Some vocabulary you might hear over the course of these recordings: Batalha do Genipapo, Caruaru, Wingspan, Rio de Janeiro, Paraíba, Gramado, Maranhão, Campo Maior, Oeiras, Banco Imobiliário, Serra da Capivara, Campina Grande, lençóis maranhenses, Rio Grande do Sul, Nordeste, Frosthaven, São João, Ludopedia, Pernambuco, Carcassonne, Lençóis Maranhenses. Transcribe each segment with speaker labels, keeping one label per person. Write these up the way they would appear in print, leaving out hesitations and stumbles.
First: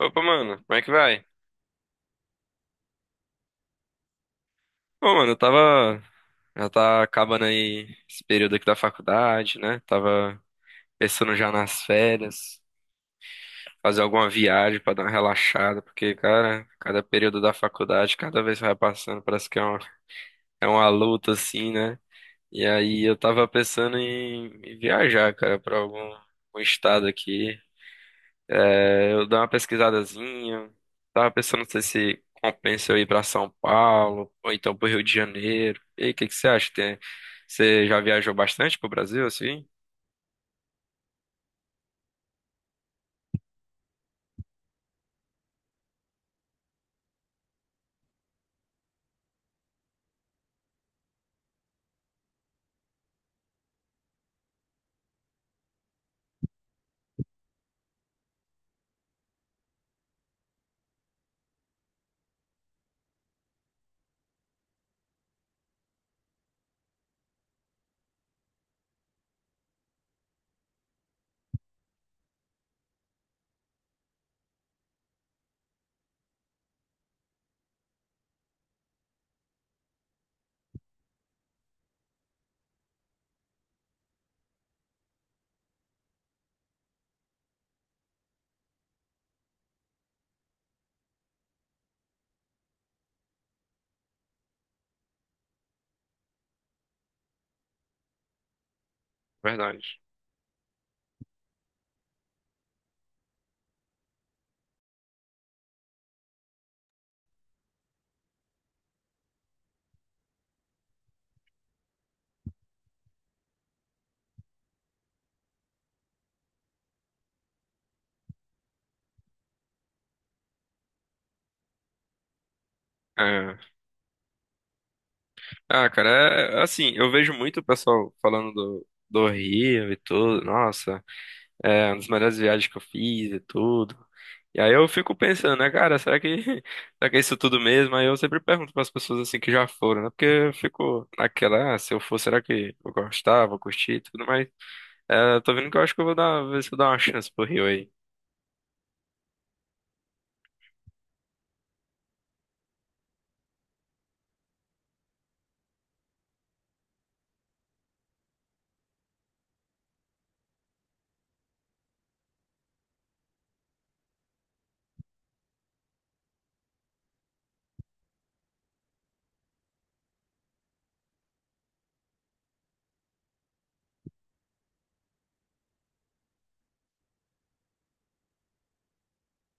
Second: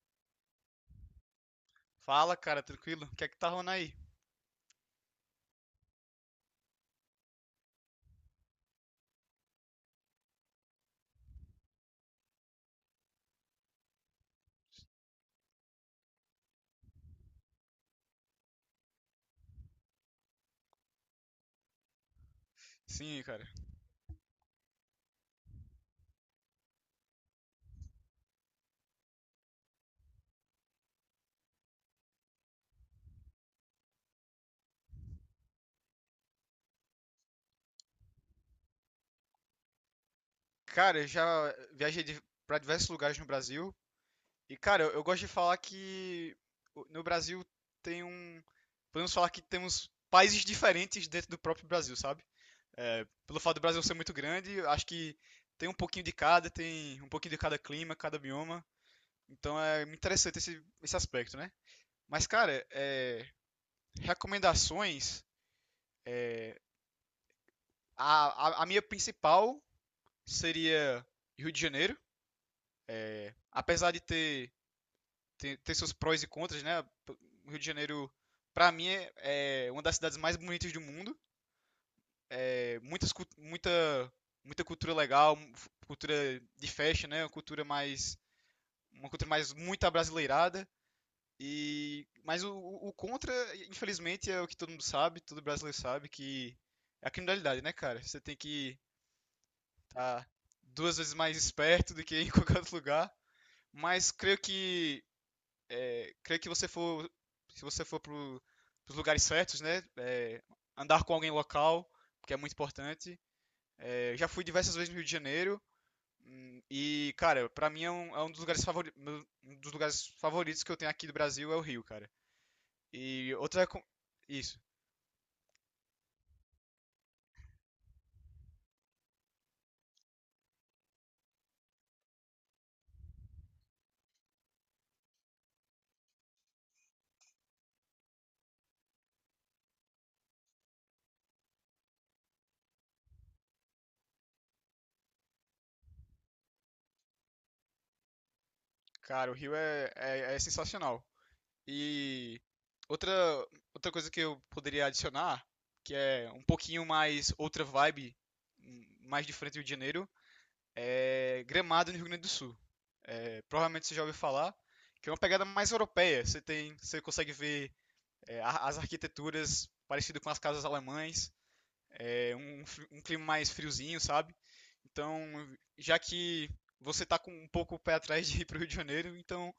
Speaker 1: Opa, mano, como é que vai?
Speaker 2: Fala, cara, tranquilo? O que é que tá rolando aí?
Speaker 1: Bom, mano, eu tava. Já tá acabando aí esse período aqui da faculdade, né? Tava pensando já nas férias, fazer alguma viagem pra dar uma relaxada, porque, cara, cada período da faculdade, cada vez que vai passando, parece que é uma luta, assim, né? E aí eu
Speaker 2: Sim,
Speaker 1: tava
Speaker 2: cara.
Speaker 1: pensando em viajar, cara, pra algum estado aqui. É, eu dou uma pesquisadazinha. Tava pensando, não sei se compensa eu ir pra São Paulo ou então pro Rio de Janeiro. E aí, o que que você acha? Você já viajou bastante pro Brasil, assim?
Speaker 2: Cara, eu já viajei pra diversos lugares no Brasil. E, cara, eu gosto de falar que no Brasil tem um. Podemos falar que temos países diferentes dentro do próprio Brasil, sabe? É, pelo fato do Brasil ser muito grande, eu acho que tem um pouquinho de cada, tem um pouquinho de cada clima, cada bioma. Então é muito interessante esse aspecto, né? Mas, cara, é, recomendações. A, a minha principal seria Rio de Janeiro. Apesar de ter seus prós e contras, né? O Rio de Janeiro, para mim, é uma das cidades mais bonitas do mundo. É, muita, muita cultura legal, cultura de festa, né? Uma cultura mais muito abrasileirada. E, mas o contra, infelizmente, é o que todo mundo sabe, todo brasileiro sabe, que é a criminalidade, né, cara? Você tem que
Speaker 1: Verdade.
Speaker 2: estar tá duas vezes mais esperto do que em qualquer outro lugar. Mas creio que se você for para os lugares certos, né? É, andar com alguém local, que é muito importante. É, já fui diversas vezes no Rio de Janeiro. E, cara, pra mim é é um dos lugares um dos lugares favoritos que eu tenho aqui do Brasil é o Rio, cara. E
Speaker 1: É.
Speaker 2: outra. Isso,
Speaker 1: Ah, cara, é assim, eu vejo muito o pessoal falando do Rio e tudo. Nossa. É uma das melhores viagens que eu fiz e tudo. E aí eu fico pensando, né, cara, será que é isso tudo mesmo? Aí eu sempre pergunto para as pessoas assim que já foram, né? Porque eu fico naquela, ah, se eu for, será que eu gostava, curti e tudo mais? É, eu tô vendo que eu acho que eu vou dar, ver se eu dou uma chance pro Rio aí.
Speaker 2: cara, o Rio é sensacional. E outra, outra coisa que eu poderia adicionar, que é um pouquinho mais outra vibe, mais diferente do Rio de Janeiro, é Gramado, no Rio Grande do Sul. É, provavelmente você já ouviu falar, que é uma pegada mais europeia. Você tem, você consegue ver é, as arquiteturas parecidas com as casas alemães, é, um, um clima mais friozinho, sabe? Então, já que você tá com um pouco o pé atrás de ir pro Rio de Janeiro, então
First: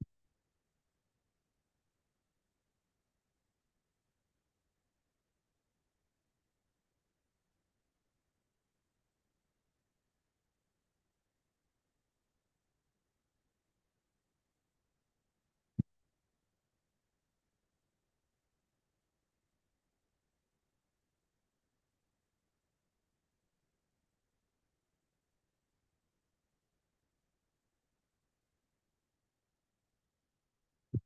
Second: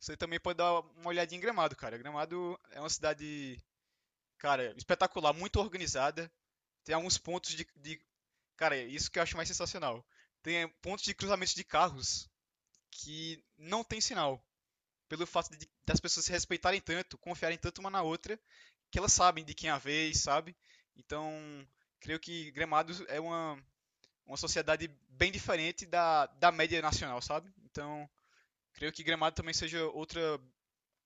Speaker 2: você também pode dar uma olhadinha em Gramado, cara. Gramado é uma cidade, cara, espetacular, muito organizada. Tem alguns pontos cara, isso que eu acho mais sensacional. Tem é, pontos de cruzamento de carros que não tem sinal. Pelo fato de, das pessoas se respeitarem tanto, confiarem tanto uma na outra, que elas sabem de quem é a vez, sabe? Então, creio que Gramado é uma sociedade bem diferente da média nacional, sabe? Então, creio que Gramado também seja outra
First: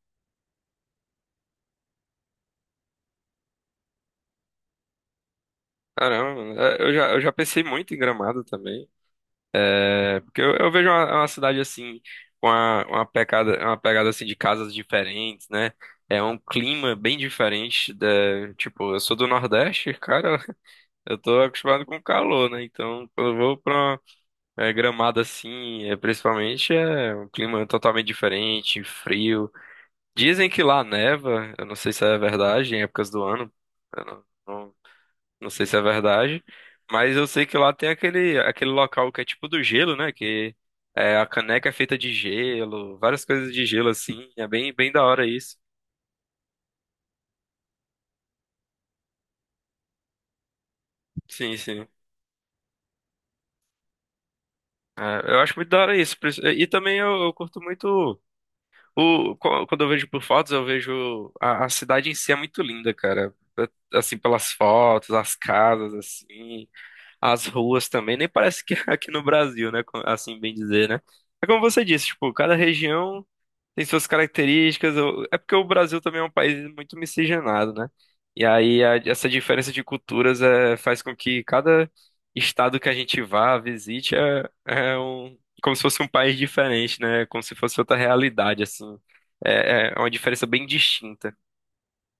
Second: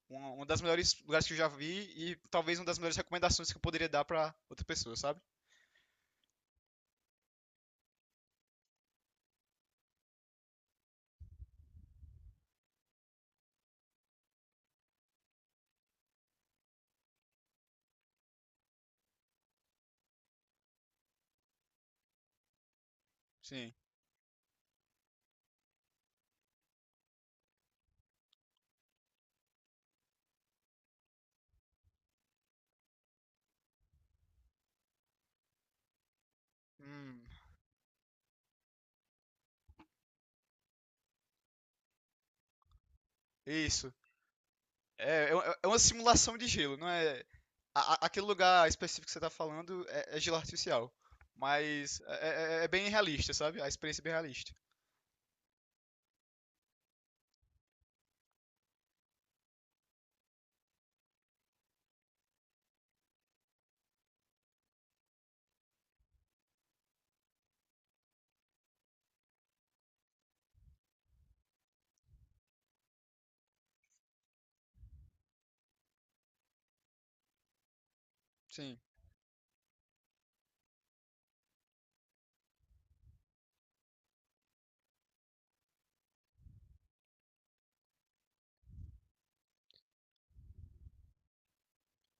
Speaker 2: uma das melhores lugares que eu já vi e talvez uma das melhores recomendações que eu poderia dar para outra pessoa, sabe?
Speaker 1: Caramba, é, eu já pensei muito em Gramado também. É, porque eu vejo uma cidade assim, com uma pegada assim de casas diferentes, né? É um clima bem diferente da, tipo, eu sou do Nordeste, cara. Eu tô acostumado com calor, né? Então, quando eu vou
Speaker 2: Sim.
Speaker 1: pra Gramado assim, principalmente, é um clima totalmente diferente, frio. Dizem que lá neva, eu não sei se é verdade, em épocas do ano, eu não, não, não sei se é verdade, mas
Speaker 2: Hum,
Speaker 1: eu sei que lá tem aquele local que é tipo do gelo, né? Que a caneca é feita de gelo, várias coisas de gelo
Speaker 2: isso.
Speaker 1: assim, é bem, bem da hora isso.
Speaker 2: É uma simulação de gelo, não é. Aquele lugar específico que você tá falando é gelo artificial.
Speaker 1: Sim, sim.
Speaker 2: Mas é, é bem realista, sabe? A experiência é bem realista.
Speaker 1: É, eu acho muito da hora isso. E também eu curto muito. O, quando eu vejo por fotos, eu vejo a cidade em si é muito linda, cara. É, assim, pelas fotos, as casas, assim, as ruas também. Nem parece que é aqui no Brasil, né? Assim, bem dizer, né? É como você disse, tipo, cada região tem suas características. É porque o Brasil também é um país muito miscigenado, né? E
Speaker 2: Sim,
Speaker 1: aí essa diferença de culturas faz com que cada estado que a gente vá, visite, como se fosse um país diferente, né? Como se fosse outra realidade, assim. É uma diferença bem distinta.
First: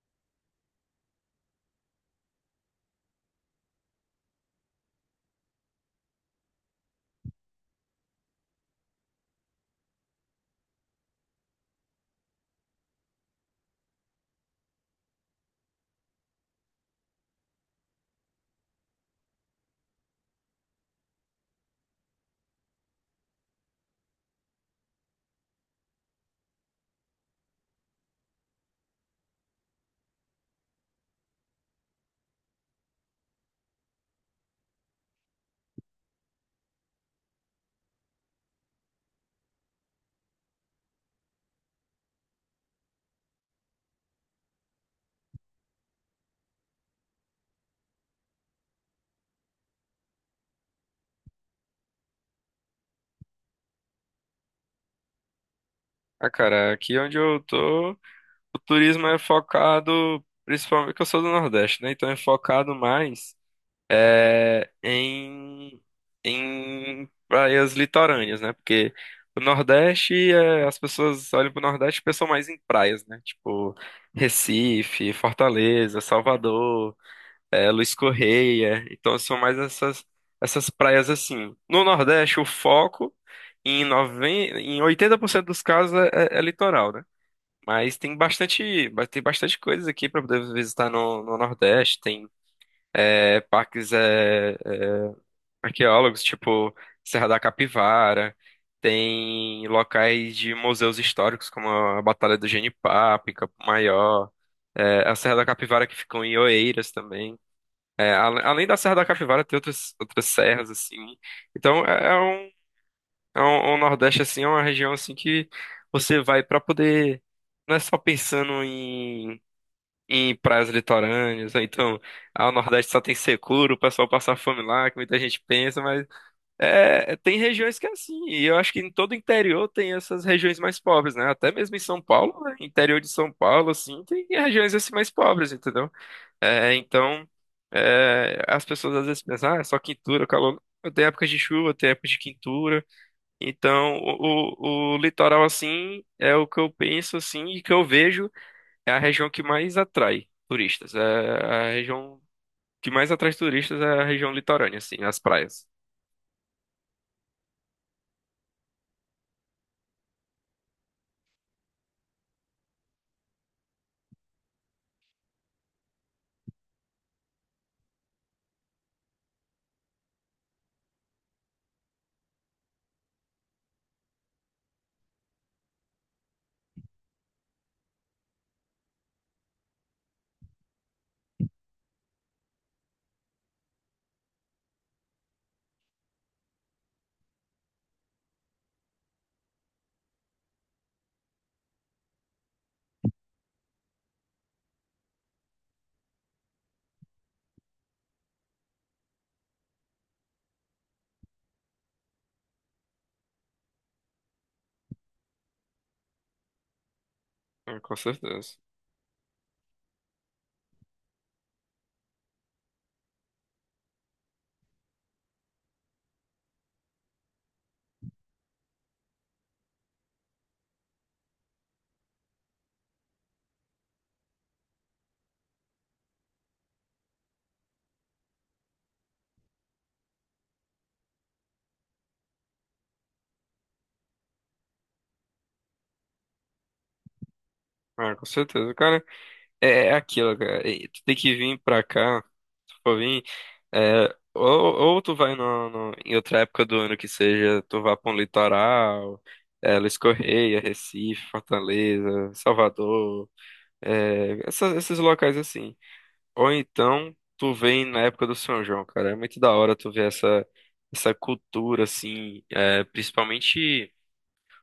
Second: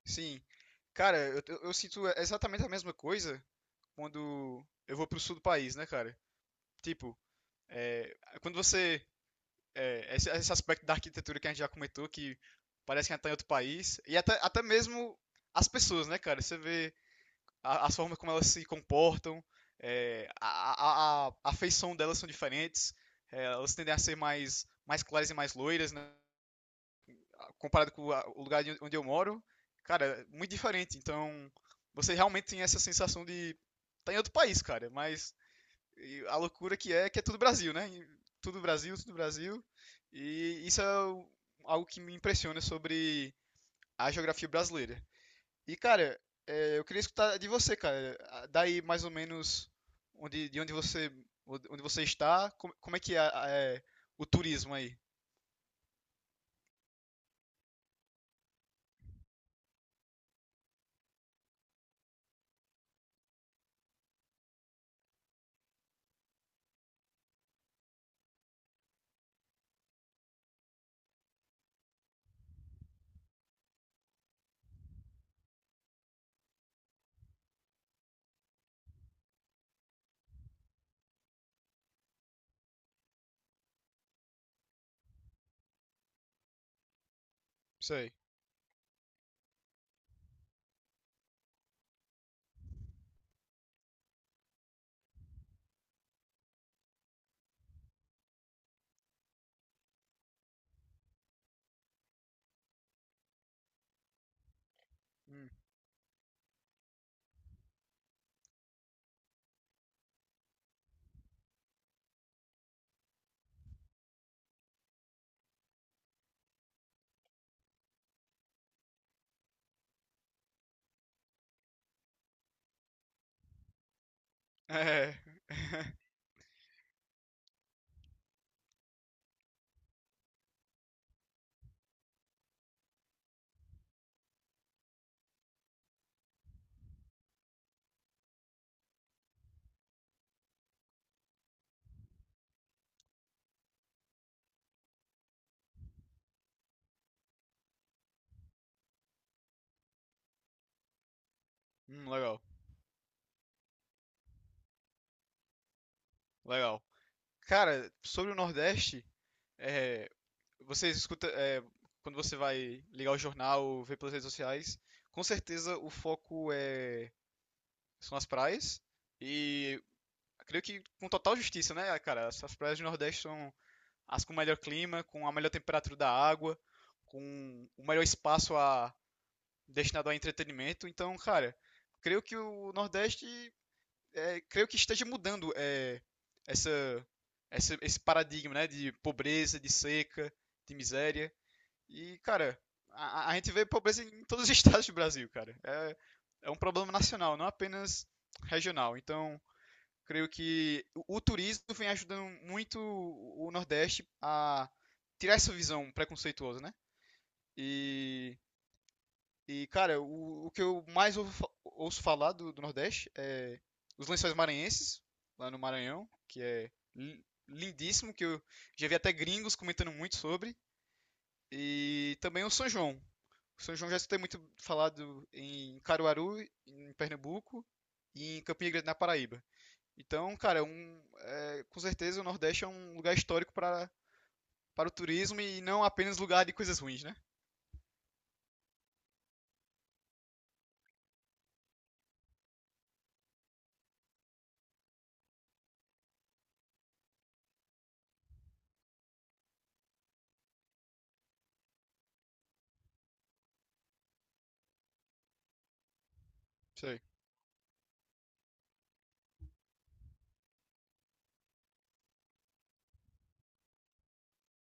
Speaker 2: sim. Cara, eu sinto exatamente a mesma coisa quando eu vou pro sul do país, né, cara? Tipo, é, quando você. É, esse aspecto da arquitetura que a gente já comentou, que parece que a gente tá em outro país, e até mesmo as pessoas, né, cara? Você vê as formas como elas se comportam, é, a feição delas são diferentes, é, elas tendem a ser mais claras e mais loiras, né? Comparado com a, o lugar onde eu moro, cara, muito diferente. Então, você realmente tem essa sensação de tá em outro país, cara, mas e a loucura que é tudo Brasil, né? E tudo Brasil, tudo Brasil. E isso é algo que me impressiona sobre a geografia brasileira. E, cara, é, eu queria escutar de você, cara. Ah, daí mais ou menos de onde você está, como é que é, é o turismo aí?
Speaker 1: Ah, cara, aqui onde eu tô, o turismo é focado, principalmente que eu sou do Nordeste, né? Então é focado mais. é, em, em praias litorâneas, né? Porque o Nordeste, as pessoas olham pro Nordeste e pensam mais em praias, né? Tipo Recife, Fortaleza, Salvador, Luiz Correia. Então são mais essas praias assim. No Nordeste, o foco 90 em 80% dos casos é litoral, né? Mas
Speaker 2: Sei.
Speaker 1: tem bastante coisas aqui para poder visitar no Nordeste. Tem parques arqueólogos, tipo Serra da Capivara, tem locais de museus históricos, como a Batalha do Genipapo, em Campo Maior, a Serra da
Speaker 2: Hum.
Speaker 1: Capivara que ficou em Oeiras também. É, além da Serra da Capivara, tem outras serras, assim. Então, é um Nordeste, assim, é uma região, assim, que você vai para poder... Não é só pensando em praias litorâneas, ou então, ah, o Nordeste só tem secura, o pessoal passa fome lá, que
Speaker 2: É.
Speaker 1: muita gente pensa, mas tem regiões que é assim, e eu acho que em todo o interior tem essas regiões mais pobres, né? Até mesmo em São Paulo, né? Interior de São Paulo, assim, tem regiões assim mais pobres, entendeu? É, então, as pessoas às vezes pensam, ah, é só quintura, calor. Tem épocas de chuva, tem épocas de quintura. Então, o litoral, assim, é o que eu penso, assim, e que eu vejo é a região que mais atrai turistas. É a região
Speaker 2: Legal,
Speaker 1: que mais atrai turistas é a região litorânea, assim, as praias.
Speaker 2: legal. Cara, sobre o Nordeste, é, você escuta, é, quando você vai ligar o jornal, ver pelas redes sociais, com certeza o foco é, são as praias. E creio que com total justiça, né, cara? As as praias do Nordeste são as com melhor clima, com a melhor temperatura da água, com o melhor espaço a, destinado a entretenimento. Então, cara, creio que o Nordeste, é, creio que esteja mudando é, essa, esse paradigma, né, de pobreza, de seca, de miséria. E, cara, a gente vê pobreza em todos os estados do Brasil, cara. É, é um problema nacional, não apenas regional. Então, creio que o turismo vem ajudando muito o Nordeste a tirar essa visão preconceituosa, né?
Speaker 1: É, com
Speaker 2: E,
Speaker 1: certeza.
Speaker 2: e cara, o que eu mais ouço falar do Nordeste é os lençóis maranhenses, lá no Maranhão, que é lindíssimo, que eu já vi até gringos comentando muito sobre, e também o São João. O São João já escutei muito falado em Caruaru, em Pernambuco, e em Campina Grande, na Paraíba. Então, cara, é um, é, com certeza o Nordeste é um lugar histórico para, para o turismo e não apenas lugar de coisas ruins, né?
Speaker 1: Ah, com certeza, cara. É aquilo, cara. E tu tem que vir pra cá. Se tu for vir, é, ou tu vai em outra época do ano que seja, tu vá pra um litoral, Luiz Correia, Recife, Fortaleza, Salvador, esses locais assim. Ou
Speaker 2: Sei.
Speaker 1: então tu vem na época do São João, cara. É muito da hora tu ver essa cultura, assim, principalmente.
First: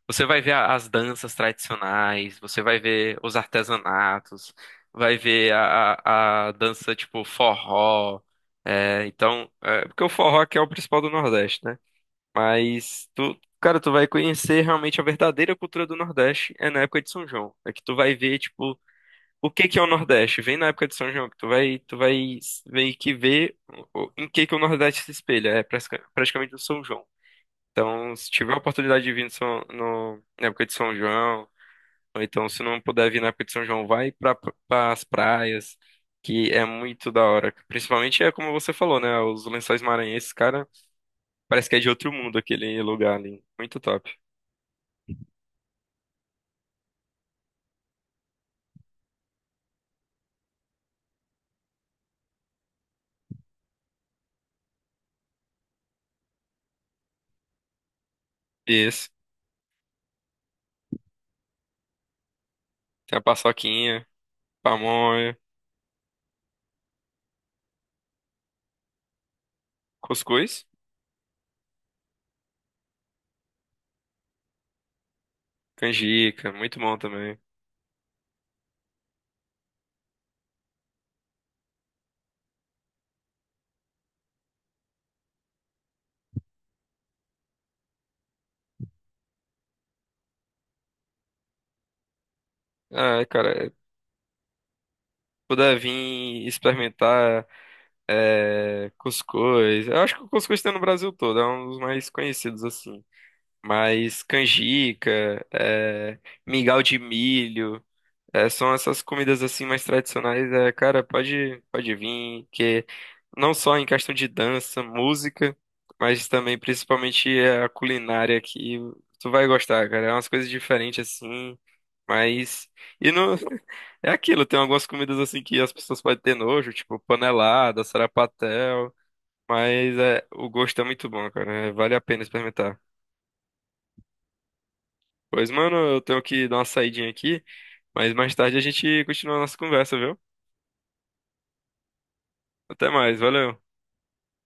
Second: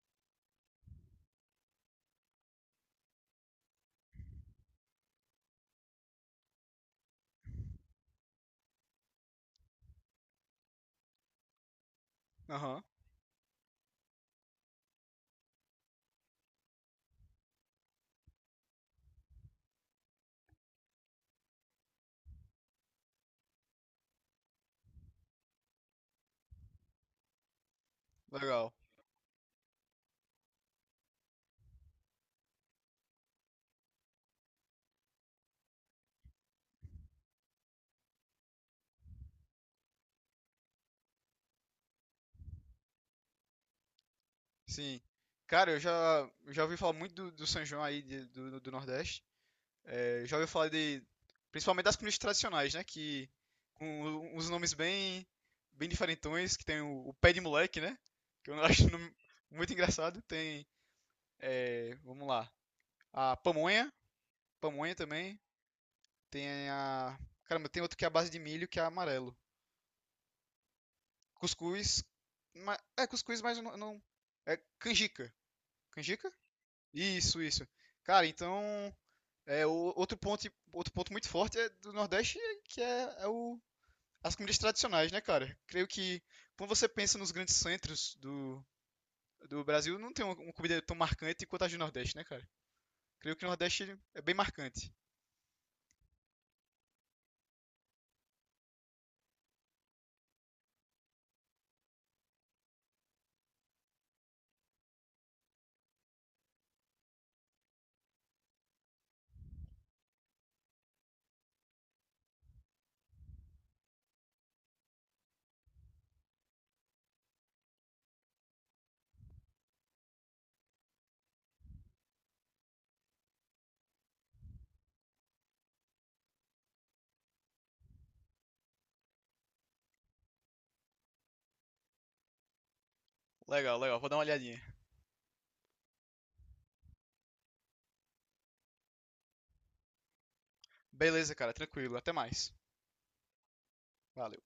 Speaker 1: Você vai ver as danças tradicionais, você vai ver os artesanatos, vai ver a dança tipo forró. É, então, porque o forró aqui é o principal do Nordeste, né?
Speaker 2: Aham,
Speaker 1: Mas tu, cara, tu vai conhecer realmente a verdadeira cultura do Nordeste é na época de São João. É que tu vai ver, tipo, o que que é o Nordeste? Vem na época de São João, que tu vai meio que ver em que o Nordeste se espelha. É praticamente o São João. Então, se tiver a
Speaker 2: legal.
Speaker 1: oportunidade de vir na época de São João, ou então se não puder vir na época de São João, vai para as praias, que é muito da hora. Principalmente é como você falou, né? Os Lençóis Maranhenses, cara, parece que é de outro mundo aquele lugar ali. Muito top.
Speaker 2: Sim. Cara, eu já ouvi falar muito do São João aí do, do Nordeste. É, já ouvi falar de, principalmente das comidas tradicionais, né? Que com os nomes bem, bem diferentões, que tem o pé de moleque, né? Que eu acho
Speaker 1: Isso.
Speaker 2: nome muito engraçado. Tem, é, vamos lá,
Speaker 1: Tem a
Speaker 2: a pamonha,
Speaker 1: paçoquinha,
Speaker 2: pamonha
Speaker 1: pamonha,
Speaker 2: também. Tem a. Caramba, tem outro que é a base de milho, que é amarelo.
Speaker 1: cuscuz,
Speaker 2: Cuscuz. É cuscuz, mas eu não. É canjica. Canjica?
Speaker 1: canjica, muito bom também.
Speaker 2: Isso, isso. Cara, então. É, o outro ponto muito forte é do Nordeste, é que é o, as comidas tradicionais, né, cara? Creio que quando você pensa nos grandes centros do Brasil, não tem uma comida tão marcante quanto as do Nordeste, né, cara?
Speaker 1: Ah,
Speaker 2: Creio que o
Speaker 1: cara,
Speaker 2: Nordeste é bem marcante.
Speaker 1: puder vir experimentar cuscuz. Eu acho que o cuscuz tem no Brasil todo, é um dos mais conhecidos assim. Mas canjica, mingau de milho, são essas comidas assim mais tradicionais. É, cara, pode vir, que não só em questão de dança, música, mas também principalmente a culinária aqui tu vai gostar, cara. É umas coisas diferentes assim, mas e não é aquilo. Tem algumas comidas assim que as pessoas podem ter nojo, tipo panelada, sarapatel, mas o gosto é muito bom, cara. É, vale a pena experimentar.
Speaker 2: Legal, legal, vou dar uma olhadinha.
Speaker 1: Pois, mano, eu tenho que dar uma saidinha aqui, mas mais tarde a gente continua a nossa conversa, viu?
Speaker 2: Beleza, cara, tranquilo, até mais.
Speaker 1: Até mais, valeu.
Speaker 2: Valeu.